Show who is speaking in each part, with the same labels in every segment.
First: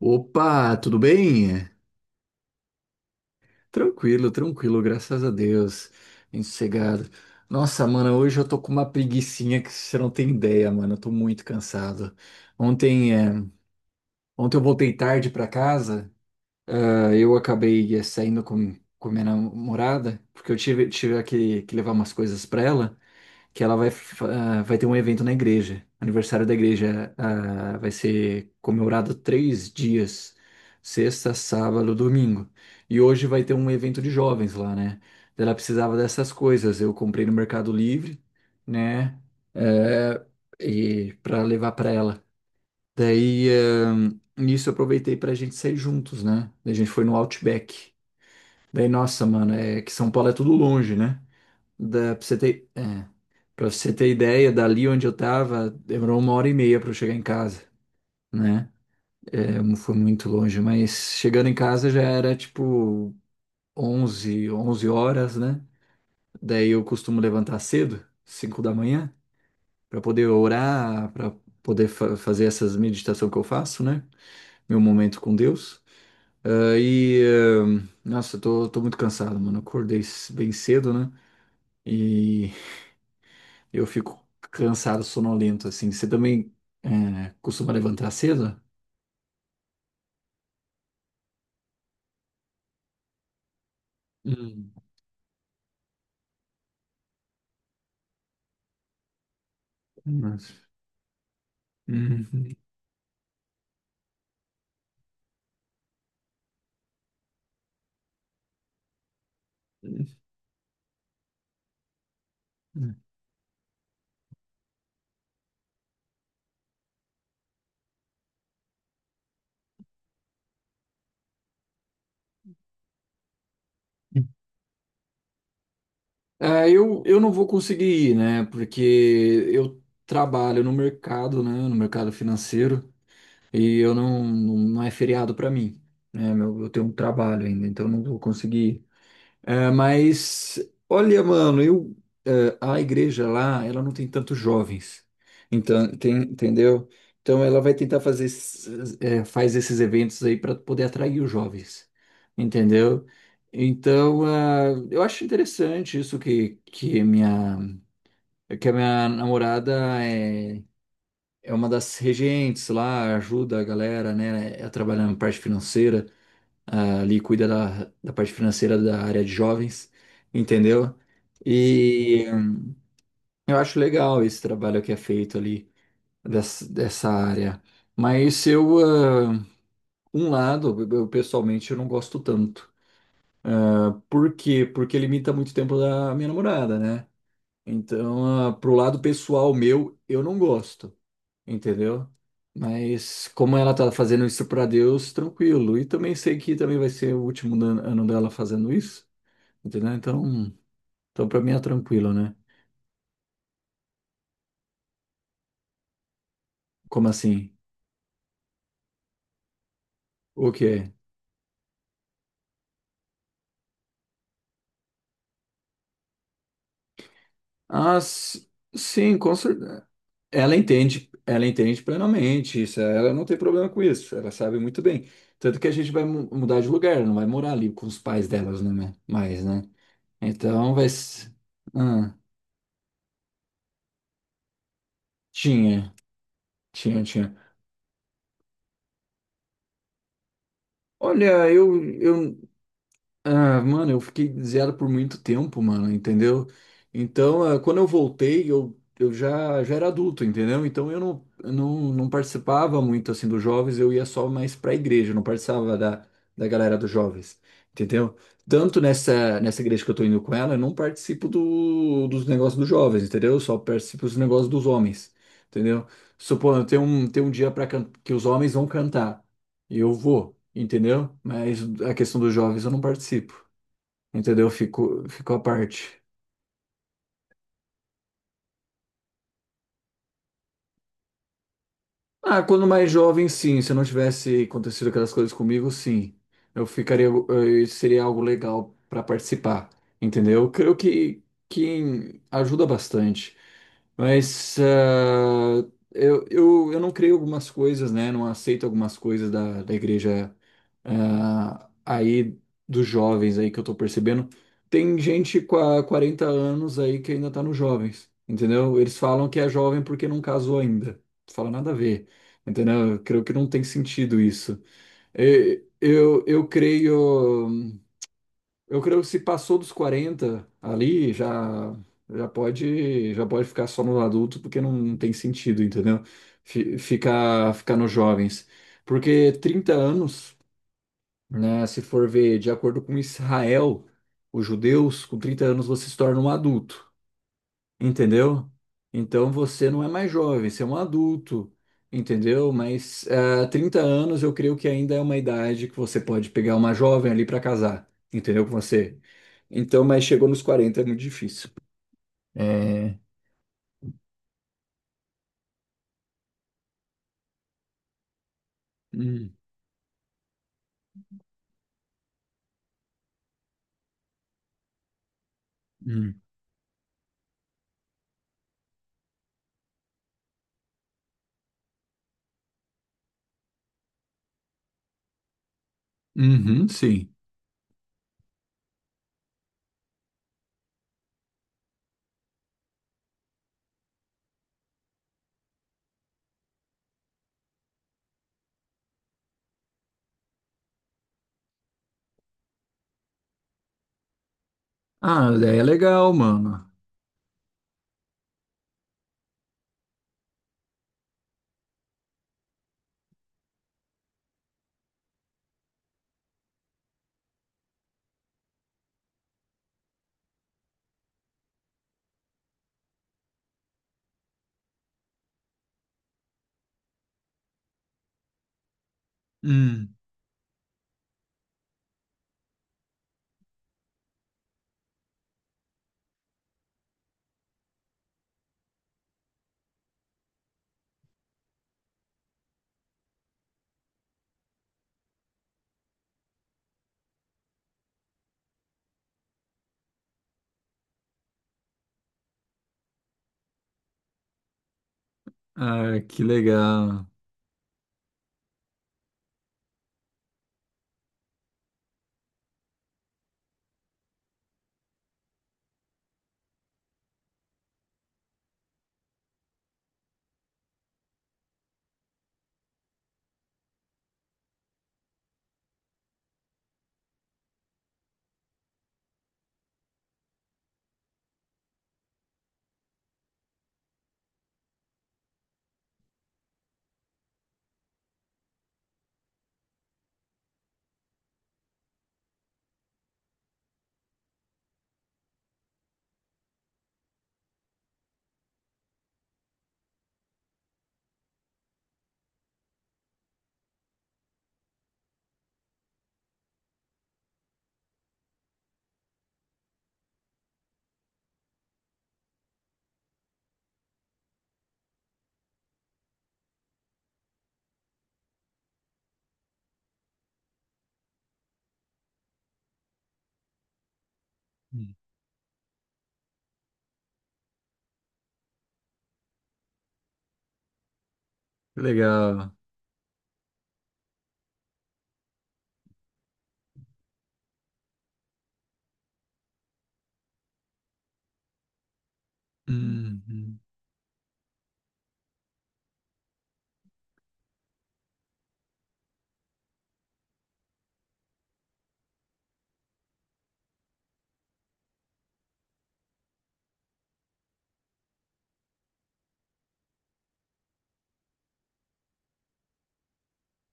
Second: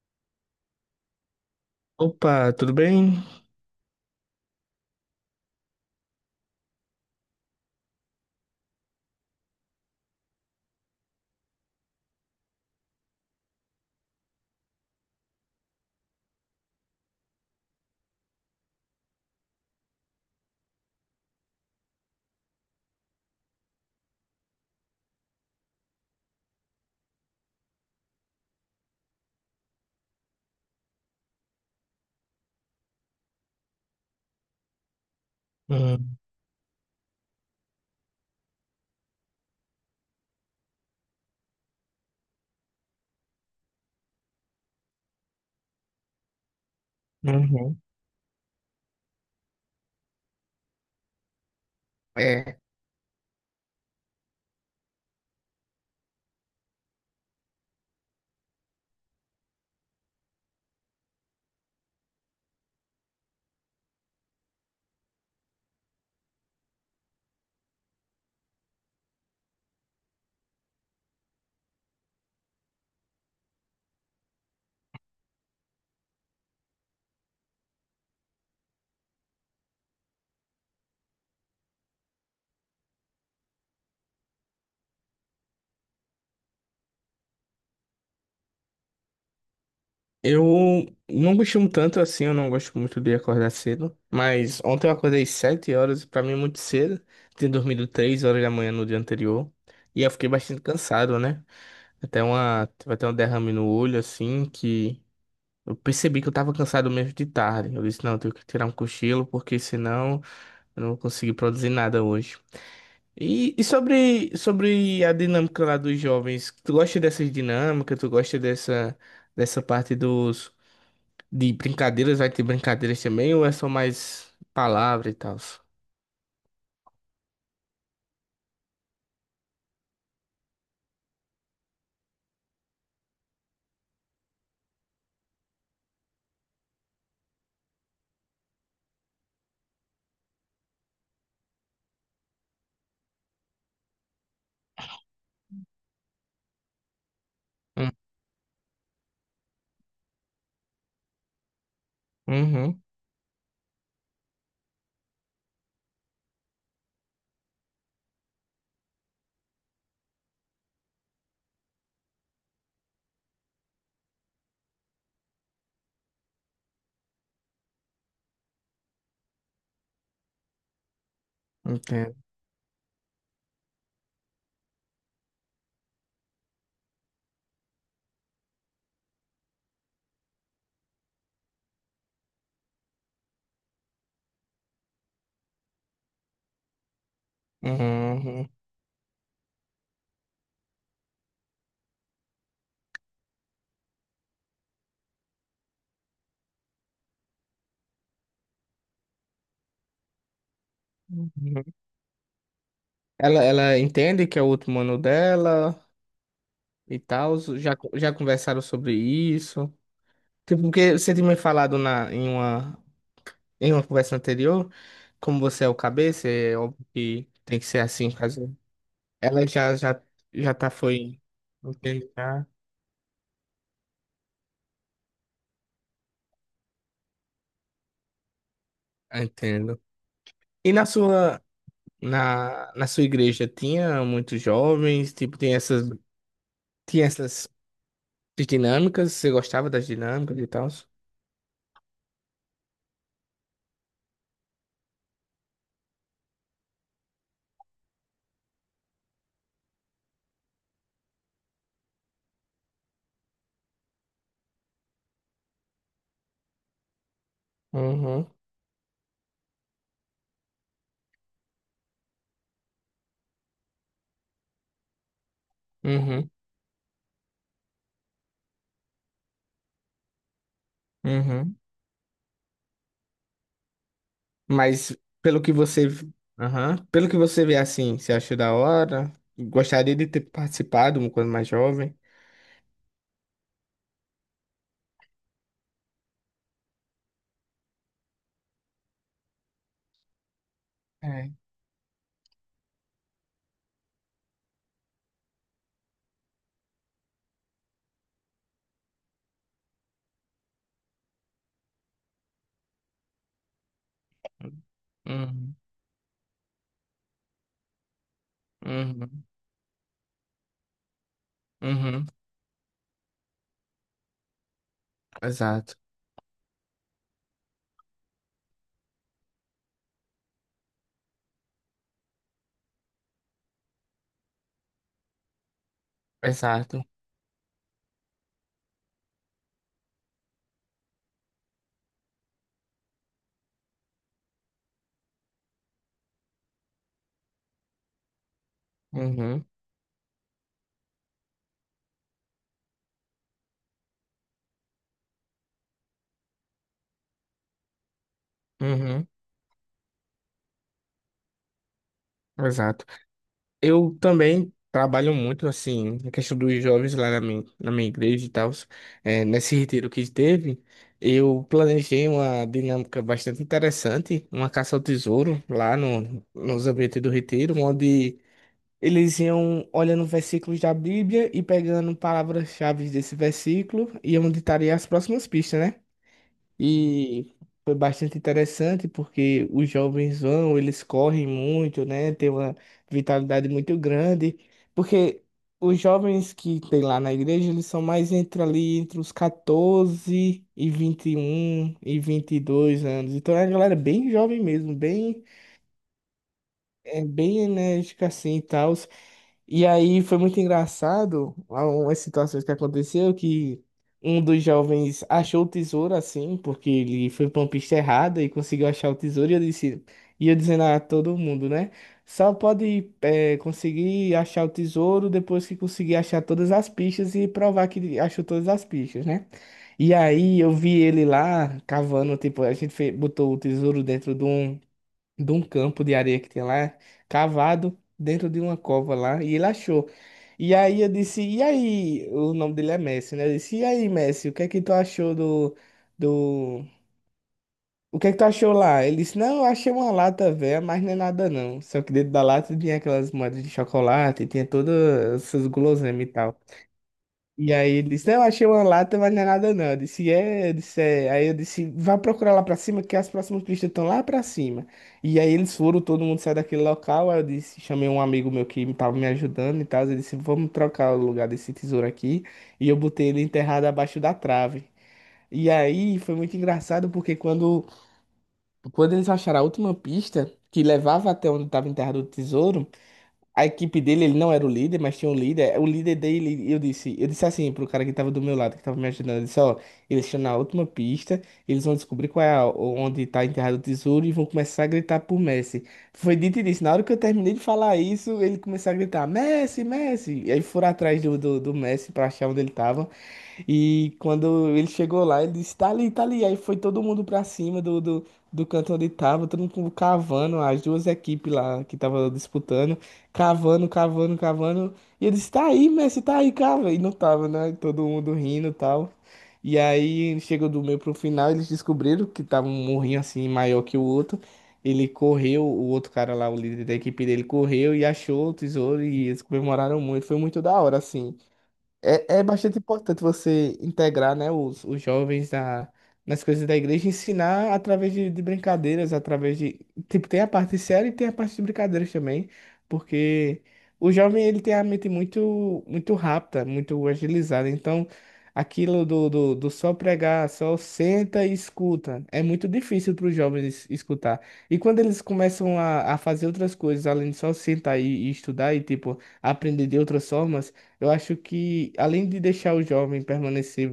Speaker 1: Opa, tudo bem?
Speaker 2: Opa, tudo bem?
Speaker 1: Tranquilo, tranquilo, graças a Deus. Bem sossegado. Nossa, mano, hoje eu tô com uma preguicinha que você não tem ideia, mano. Eu tô muito cansado. Ontem, é, ontem eu voltei tarde pra casa. Eu acabei saindo com minha namorada, porque eu tive que levar umas coisas para ela, que ela vai ter um evento na igreja. Aniversário da igreja, vai ser comemorado 3 dias, sexta, sábado, domingo. E hoje vai ter um evento de jovens lá, né? Ela precisava
Speaker 2: Hum,
Speaker 1: dessas coisas. Eu comprei no Mercado Livre, né? Eh, e para levar para ela. Daí, nisso eu aproveitei pra gente sair juntos, né? Daí a gente foi no
Speaker 2: uhum.
Speaker 1: Outback. Daí, nossa, mano, é que São Paulo é tudo longe, né? Da, pra você
Speaker 2: É,
Speaker 1: ter, é, pra você ter ideia, dali onde eu tava, demorou uma hora e meia pra eu chegar em casa, né? É, não foi muito longe, mas chegando em casa já era tipo onze horas, né? Daí eu costumo levantar cedo, 5 da manhã, pra poder orar, pra poder fazer essas meditações que eu faço, né? Meu momento com Deus. E nossa, eu tô muito cansado, mano. Eu acordei bem cedo, né? E eu fico cansado, sonolento, assim. Você também costuma levantar cedo?
Speaker 2: eu não costumo tanto assim, eu não gosto muito de acordar cedo, mas
Speaker 1: Hum.
Speaker 2: ontem eu acordei 7 horas, pra mim é muito cedo, tinha dormido 3 horas da manhã no dia anterior, e eu fiquei
Speaker 1: Nossa.
Speaker 2: bastante cansado, né? Até
Speaker 1: Uhum.
Speaker 2: uma, tive até um derrame no olho, assim, que eu percebi que eu tava cansado mesmo de tarde. Eu disse, não, eu tenho que tirar um cochilo, porque senão eu não vou conseguir produzir nada hoje. E sobre a dinâmica lá dos jovens, tu gosta dessas dinâmicas, tu gosta dessa parte de brincadeiras, vai ter brincadeiras também, ou é só mais palavra e tal?
Speaker 1: Eu não vou conseguir ir, né? Porque eu trabalho no mercado, né? No mercado financeiro, e eu não é feriado pra mim, né? Eu tenho um trabalho ainda, então eu não vou conseguir. É, mas, olha, mano, a igreja lá, ela não tem tantos jovens, então, tem, entendeu? Então ela vai
Speaker 2: Hum,
Speaker 1: tentar faz esses eventos aí para poder atrair os jovens,
Speaker 2: Uhum,
Speaker 1: entendeu? Então, eu acho interessante isso que a minha namorada é uma das regentes lá, ajuda a galera, né, a trabalhar na parte financeira, ali cuida da parte financeira da área de jovens, entendeu?
Speaker 2: entendo.
Speaker 1: E eu acho legal esse trabalho que é feito ali dessa área. Mas um lado, eu pessoalmente eu não gosto tanto. Ah, por quê? Porque limita muito o tempo da minha namorada, né?
Speaker 2: Uhum,
Speaker 1: Então,
Speaker 2: uhum.
Speaker 1: pro lado pessoal meu, eu não gosto, entendeu? Mas como ela tá fazendo isso pra Deus, tranquilo. E também sei que também vai ser o último ano dela fazendo isso. Entendeu? Então, então para mim é
Speaker 2: Uhum.
Speaker 1: tranquilo, né?
Speaker 2: Ela entende que é o último ano dela e
Speaker 1: Como
Speaker 2: tal,
Speaker 1: assim?
Speaker 2: já conversaram sobre isso.
Speaker 1: O
Speaker 2: Tipo,
Speaker 1: quê?
Speaker 2: porque você tinha me falado em uma conversa anterior, como você é o cabeça, é óbvio que tem que ser
Speaker 1: Ah,
Speaker 2: assim.
Speaker 1: s- sim, com
Speaker 2: Ela já
Speaker 1: certeza.
Speaker 2: já já tá foi
Speaker 1: Ela entende
Speaker 2: entende já
Speaker 1: plenamente isso. Ela não tem problema com isso. Ela sabe muito bem. Tanto que a gente vai mudar de lugar, não vai morar ali com os pais delas, né? Né? Mais, né?
Speaker 2: entendo. E
Speaker 1: Então
Speaker 2: na
Speaker 1: vai.
Speaker 2: sua
Speaker 1: Ah,
Speaker 2: na, na sua igreja tinha muitos jovens, tipo, tem essas
Speaker 1: tinha, tinha,
Speaker 2: tinha
Speaker 1: tinha.
Speaker 2: essas dinâmicas, você gostava das dinâmicas e tal?
Speaker 1: Olha, mano, eu fiquei zero por muito tempo, mano, entendeu? Então, quando eu voltei, já era adulto, entendeu? Então eu não participava muito assim dos jovens, eu ia só mais pra igreja, eu não participava da galera dos jovens, entendeu?
Speaker 2: Uhum,
Speaker 1: Tanto nessa igreja que eu tô indo com ela, eu não participo dos negócios dos jovens, entendeu? Eu só participo dos negócios dos homens, entendeu?
Speaker 2: uhum,
Speaker 1: Supondo, tem um dia para que os homens vão cantar, e eu vou, entendeu?
Speaker 2: uhum.
Speaker 1: Mas a questão dos jovens eu não participo. Entendeu?
Speaker 2: Mas
Speaker 1: Ficou à
Speaker 2: pelo que você,
Speaker 1: parte.
Speaker 2: aham, Pelo que você vê assim, você achou da hora? Gostaria de ter participado quando mais jovem?
Speaker 1: Ah, quando mais jovem, sim. Se não tivesse acontecido aquelas coisas comigo, sim. Eu ficaria, seria algo legal para participar, entendeu? Eu creio que,
Speaker 2: É.
Speaker 1: que ajuda bastante. Mas eu não creio algumas coisas, né? Não aceito algumas coisas da igreja aí dos jovens aí que eu tô percebendo. Tem gente com
Speaker 2: Uhum,
Speaker 1: a 40 anos aí que ainda tá nos jovens, entendeu? Eles
Speaker 2: uhum,
Speaker 1: falam que é jovem porque não casou ainda. Não fala nada a
Speaker 2: uhum.
Speaker 1: ver. Entendeu? Eu creio que não tem sentido isso. E-
Speaker 2: Exato,
Speaker 1: Eu, eu creio, eu creio que se passou dos 40 ali, já pode ficar só no adulto, porque não tem sentido, entendeu? Fi-
Speaker 2: exato.
Speaker 1: Ficar ficar nos jovens. Porque 30 anos, né, se for ver de acordo com Israel, os judeus, com 30 anos você se torna um adulto. Entendeu? Então
Speaker 2: Uhum,
Speaker 1: você não é mais jovem, você é um adulto, entendeu? Mas 30 anos eu creio que ainda é uma idade que você pode pegar uma jovem ali para casar, entendeu? Com você.
Speaker 2: uhum.
Speaker 1: Então, mas chegou nos 40 é muito difícil.
Speaker 2: Exato.
Speaker 1: É.
Speaker 2: Eu também trabalho muito, assim, na questão dos jovens lá na minha, igreja e tal. É,
Speaker 1: Hum,
Speaker 2: nesse retiro que teve, eu planejei uma dinâmica bastante interessante, uma caça ao tesouro lá
Speaker 1: hum.
Speaker 2: no, nos ambientes do retiro, onde eles iam olhando versículos da Bíblia e pegando palavras-chave desse versículo e onde estaria as próximas pistas, né?
Speaker 1: Uhum, sim.
Speaker 2: E foi bastante interessante porque os jovens vão, eles correm muito, né? Tem uma vitalidade muito grande, porque os jovens que tem lá na igreja, eles são mais entre os 14 e 21 e 22 anos. Então é uma galera bem jovem mesmo,
Speaker 1: Ah, daí é legal, mano.
Speaker 2: bem enérgica assim, e tal. E aí foi muito engraçado algumas situações que aconteceu que um dos jovens achou o tesouro assim, porque ele foi pra uma pista errada e conseguiu achar o tesouro e eu dizendo a todo mundo, né? Só pode conseguir achar o tesouro depois que conseguir achar todas as pistas e provar que ele achou todas as pistas, né? E
Speaker 1: Hum.
Speaker 2: aí eu vi ele lá cavando, tipo, a gente botou o tesouro dentro de um campo de areia que tinha lá, cavado dentro de uma cova lá, e ele achou. E aí eu disse, e aí, o nome dele é Messi, né? Eu disse, e aí, Messi, o que é que tu achou do. O que é que tu achou lá? Ele disse, não, eu achei uma lata velha, mas não é nada não. Só que dentro da lata tinha aquelas moedas de chocolate, tinha todas essas
Speaker 1: Ah,
Speaker 2: guloseimas e
Speaker 1: que
Speaker 2: tal.
Speaker 1: legal.
Speaker 2: E aí ele disse, não, achei uma lata, mas não é nada não. Eu disse, é, eu disse, é. Aí eu disse, vá procurar lá pra cima, que as próximas pistas estão lá pra cima. E aí eles foram, todo mundo saiu daquele local. Aí eu disse, chamei um amigo meu que tava me ajudando e tal. Ele disse, vamos trocar o lugar desse tesouro aqui. E eu botei ele enterrado abaixo da trave. E aí foi muito engraçado, porque quando eles acharam a última pista, que levava até onde estava enterrado o tesouro, a equipe dele, ele não era o líder, mas tinha um líder. O líder dele, eu disse assim pro cara que tava do meu lado, que tava me ajudando, eu disse, ó, eles estão na última pista, eles vão descobrir qual é onde tá enterrado o tesouro e vão começar a gritar por Messi. Foi dito e disse, na hora que eu terminei de falar isso, ele começou a gritar, Messi, Messi! E aí foram atrás do Messi pra achar onde ele tava. E quando ele chegou lá, ele disse: tá ali, tá ali. Aí foi todo mundo pra cima do canto onde tava, todo mundo cavando, as duas equipes lá que tava disputando, cavando, cavando, cavando. E ele disse: tá aí, Messi, tá aí, cava. E não tava, né? Todo mundo rindo e tal. E aí chegou do meio pro final, eles descobriram que tava um morrinho assim maior que o outro. Ele
Speaker 1: Hum.
Speaker 2: correu, o outro cara lá, o líder da equipe dele, correu e achou o tesouro e eles comemoraram muito. Foi muito da hora, assim.
Speaker 1: Que
Speaker 2: É
Speaker 1: legal.
Speaker 2: bastante importante você integrar, né, os jovens nas coisas da igreja, ensinar através de brincadeiras, através de. Tipo, tem a parte séria e tem a parte de brincadeiras também,
Speaker 1: Hum,
Speaker 2: porque
Speaker 1: hum.
Speaker 2: o jovem, ele tem a mente muito, muito rápida, muito agilizada, então aquilo do só pregar, só senta e escuta, é muito difícil para os jovens escutar. E quando eles começam a fazer outras coisas, além de só sentar e estudar e, tipo, aprender de outras formas, eu acho que, além de deixar o jovem permanecer,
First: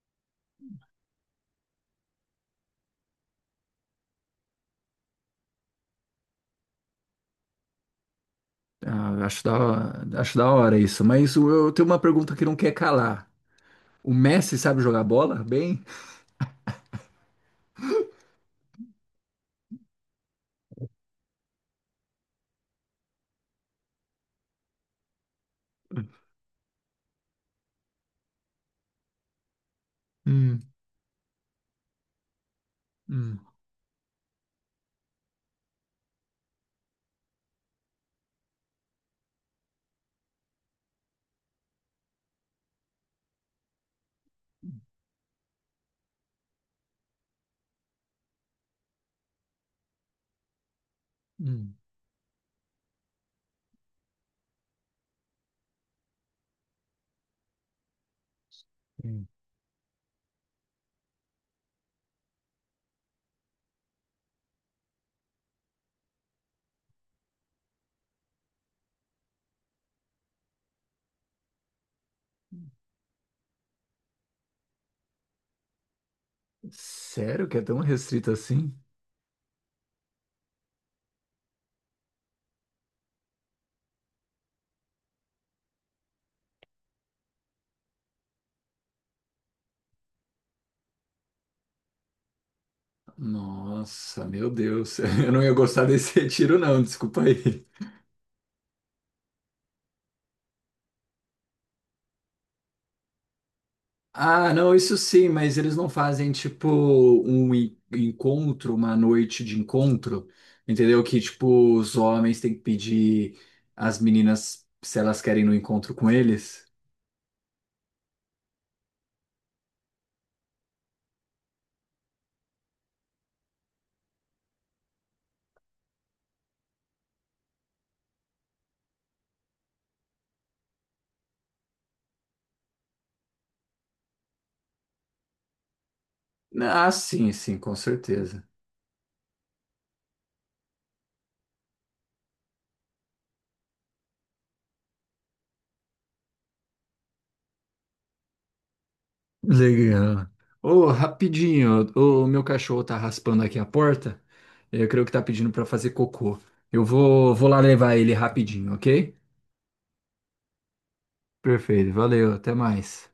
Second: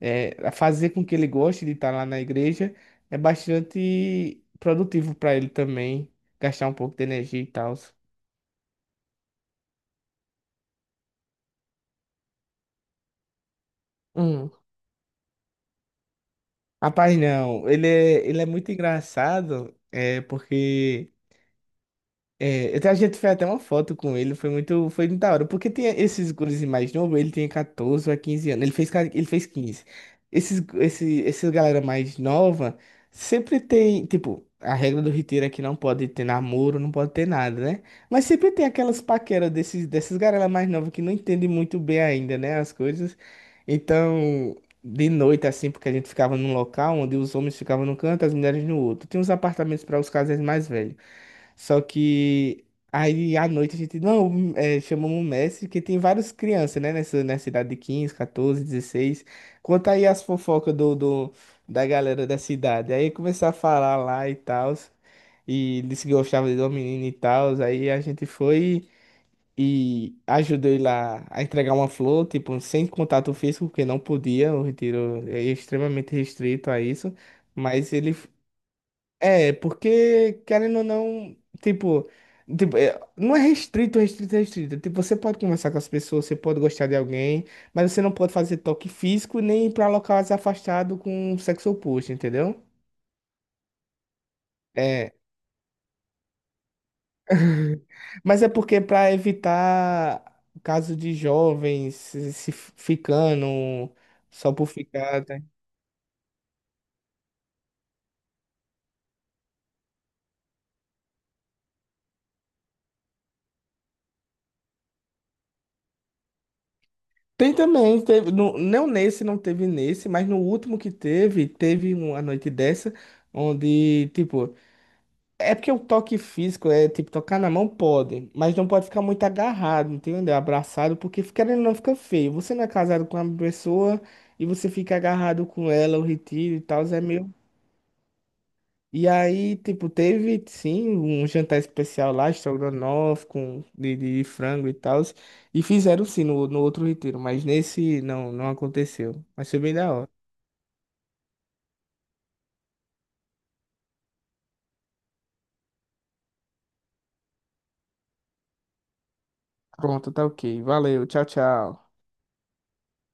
Speaker 2: é, fazer com que ele goste de estar lá na igreja, é bastante produtivo para ele também, gastar um pouco de energia e tal.
Speaker 1: Ah, acho da hora isso. Mas eu tenho uma pergunta que não quer calar. O
Speaker 2: Hum.
Speaker 1: Messi sabe jogar bola bem?
Speaker 2: Rapaz, não, ele é, muito engraçado, é porque. É, até a gente fez até uma foto com ele, foi muito da hora, porque tem esses gurus mais novos, ele tem 14 a 15 anos, ele fez 15. Esses,
Speaker 1: Hum,
Speaker 2: esse, essa galera mais nova
Speaker 1: hum,
Speaker 2: sempre tem, tipo, a regra do Riteiro é que não pode ter namoro, não pode ter nada, né? Mas sempre tem aquelas paqueras dessas galera mais nova que não entendem muito bem ainda, né, as coisas. Então, de noite, assim, porque a gente ficava num local onde os homens ficavam num canto, as mulheres no outro. Tinha uns apartamentos para os casais mais velhos.
Speaker 1: hum,
Speaker 2: Só que aí à noite a gente, não, chamamos o mestre, que tem várias crianças, né, nessa idade de 15 14, 16.
Speaker 1: hum.
Speaker 2: Conta aí as fofocas da galera da cidade. Aí começou a falar lá e tal, e disse que gostava de uma menina e tal. Aí a gente foi e ajudou ele lá a entregar uma flor, tipo, sem contato físico, porque não podia, o retiro é extremamente restrito a isso.
Speaker 1: Sério que é tão
Speaker 2: Mas ele
Speaker 1: restrito assim?
Speaker 2: é, porque, querendo ou não, tipo, é, não é restrito, restrito, restrito. Tipo, você pode conversar com as pessoas, você pode gostar de alguém, mas você não pode fazer toque físico nem ir pra locais afastados com o sexo oposto, entendeu?
Speaker 1: Nossa, meu Deus.
Speaker 2: É,
Speaker 1: Eu não ia gostar desse retiro, não, desculpa aí.
Speaker 2: mas é porque pra evitar caso de jovens se ficando
Speaker 1: Ah,
Speaker 2: só por
Speaker 1: não, isso
Speaker 2: ficar,
Speaker 1: sim,
Speaker 2: tá?
Speaker 1: mas eles não fazem tipo um encontro, uma noite de encontro, entendeu? Que tipo os homens têm que pedir às meninas se elas querem ir no encontro com eles.
Speaker 2: Tem também, teve, não nesse, não teve nesse, mas no último que teve, teve uma noite dessa, onde, tipo, é porque o toque físico é tipo tocar na mão pode, mas não pode ficar muito agarrado, entendeu? Abraçado, porque querendo ou não fica feio. Você não é casado com uma pessoa e você fica agarrado com ela, o retiro e tal,
Speaker 1: Ah,
Speaker 2: é
Speaker 1: sim,
Speaker 2: meio.
Speaker 1: sim, com certeza.
Speaker 2: E aí, tipo, teve sim um jantar especial lá, estrogonofe de frango e tal, e fizeram sim no outro retiro, mas nesse não, não aconteceu. Mas foi bem da hora.
Speaker 1: Legal. Ô, rapidinho, o meu cachorro tá raspando aqui a porta. Eu creio que tá pedindo pra fazer cocô. Eu vou lá levar ele rapidinho, ok?
Speaker 2: Pronto, tá ok. Valeu, tchau,
Speaker 1: Perfeito,
Speaker 2: tchau.
Speaker 1: valeu, até mais.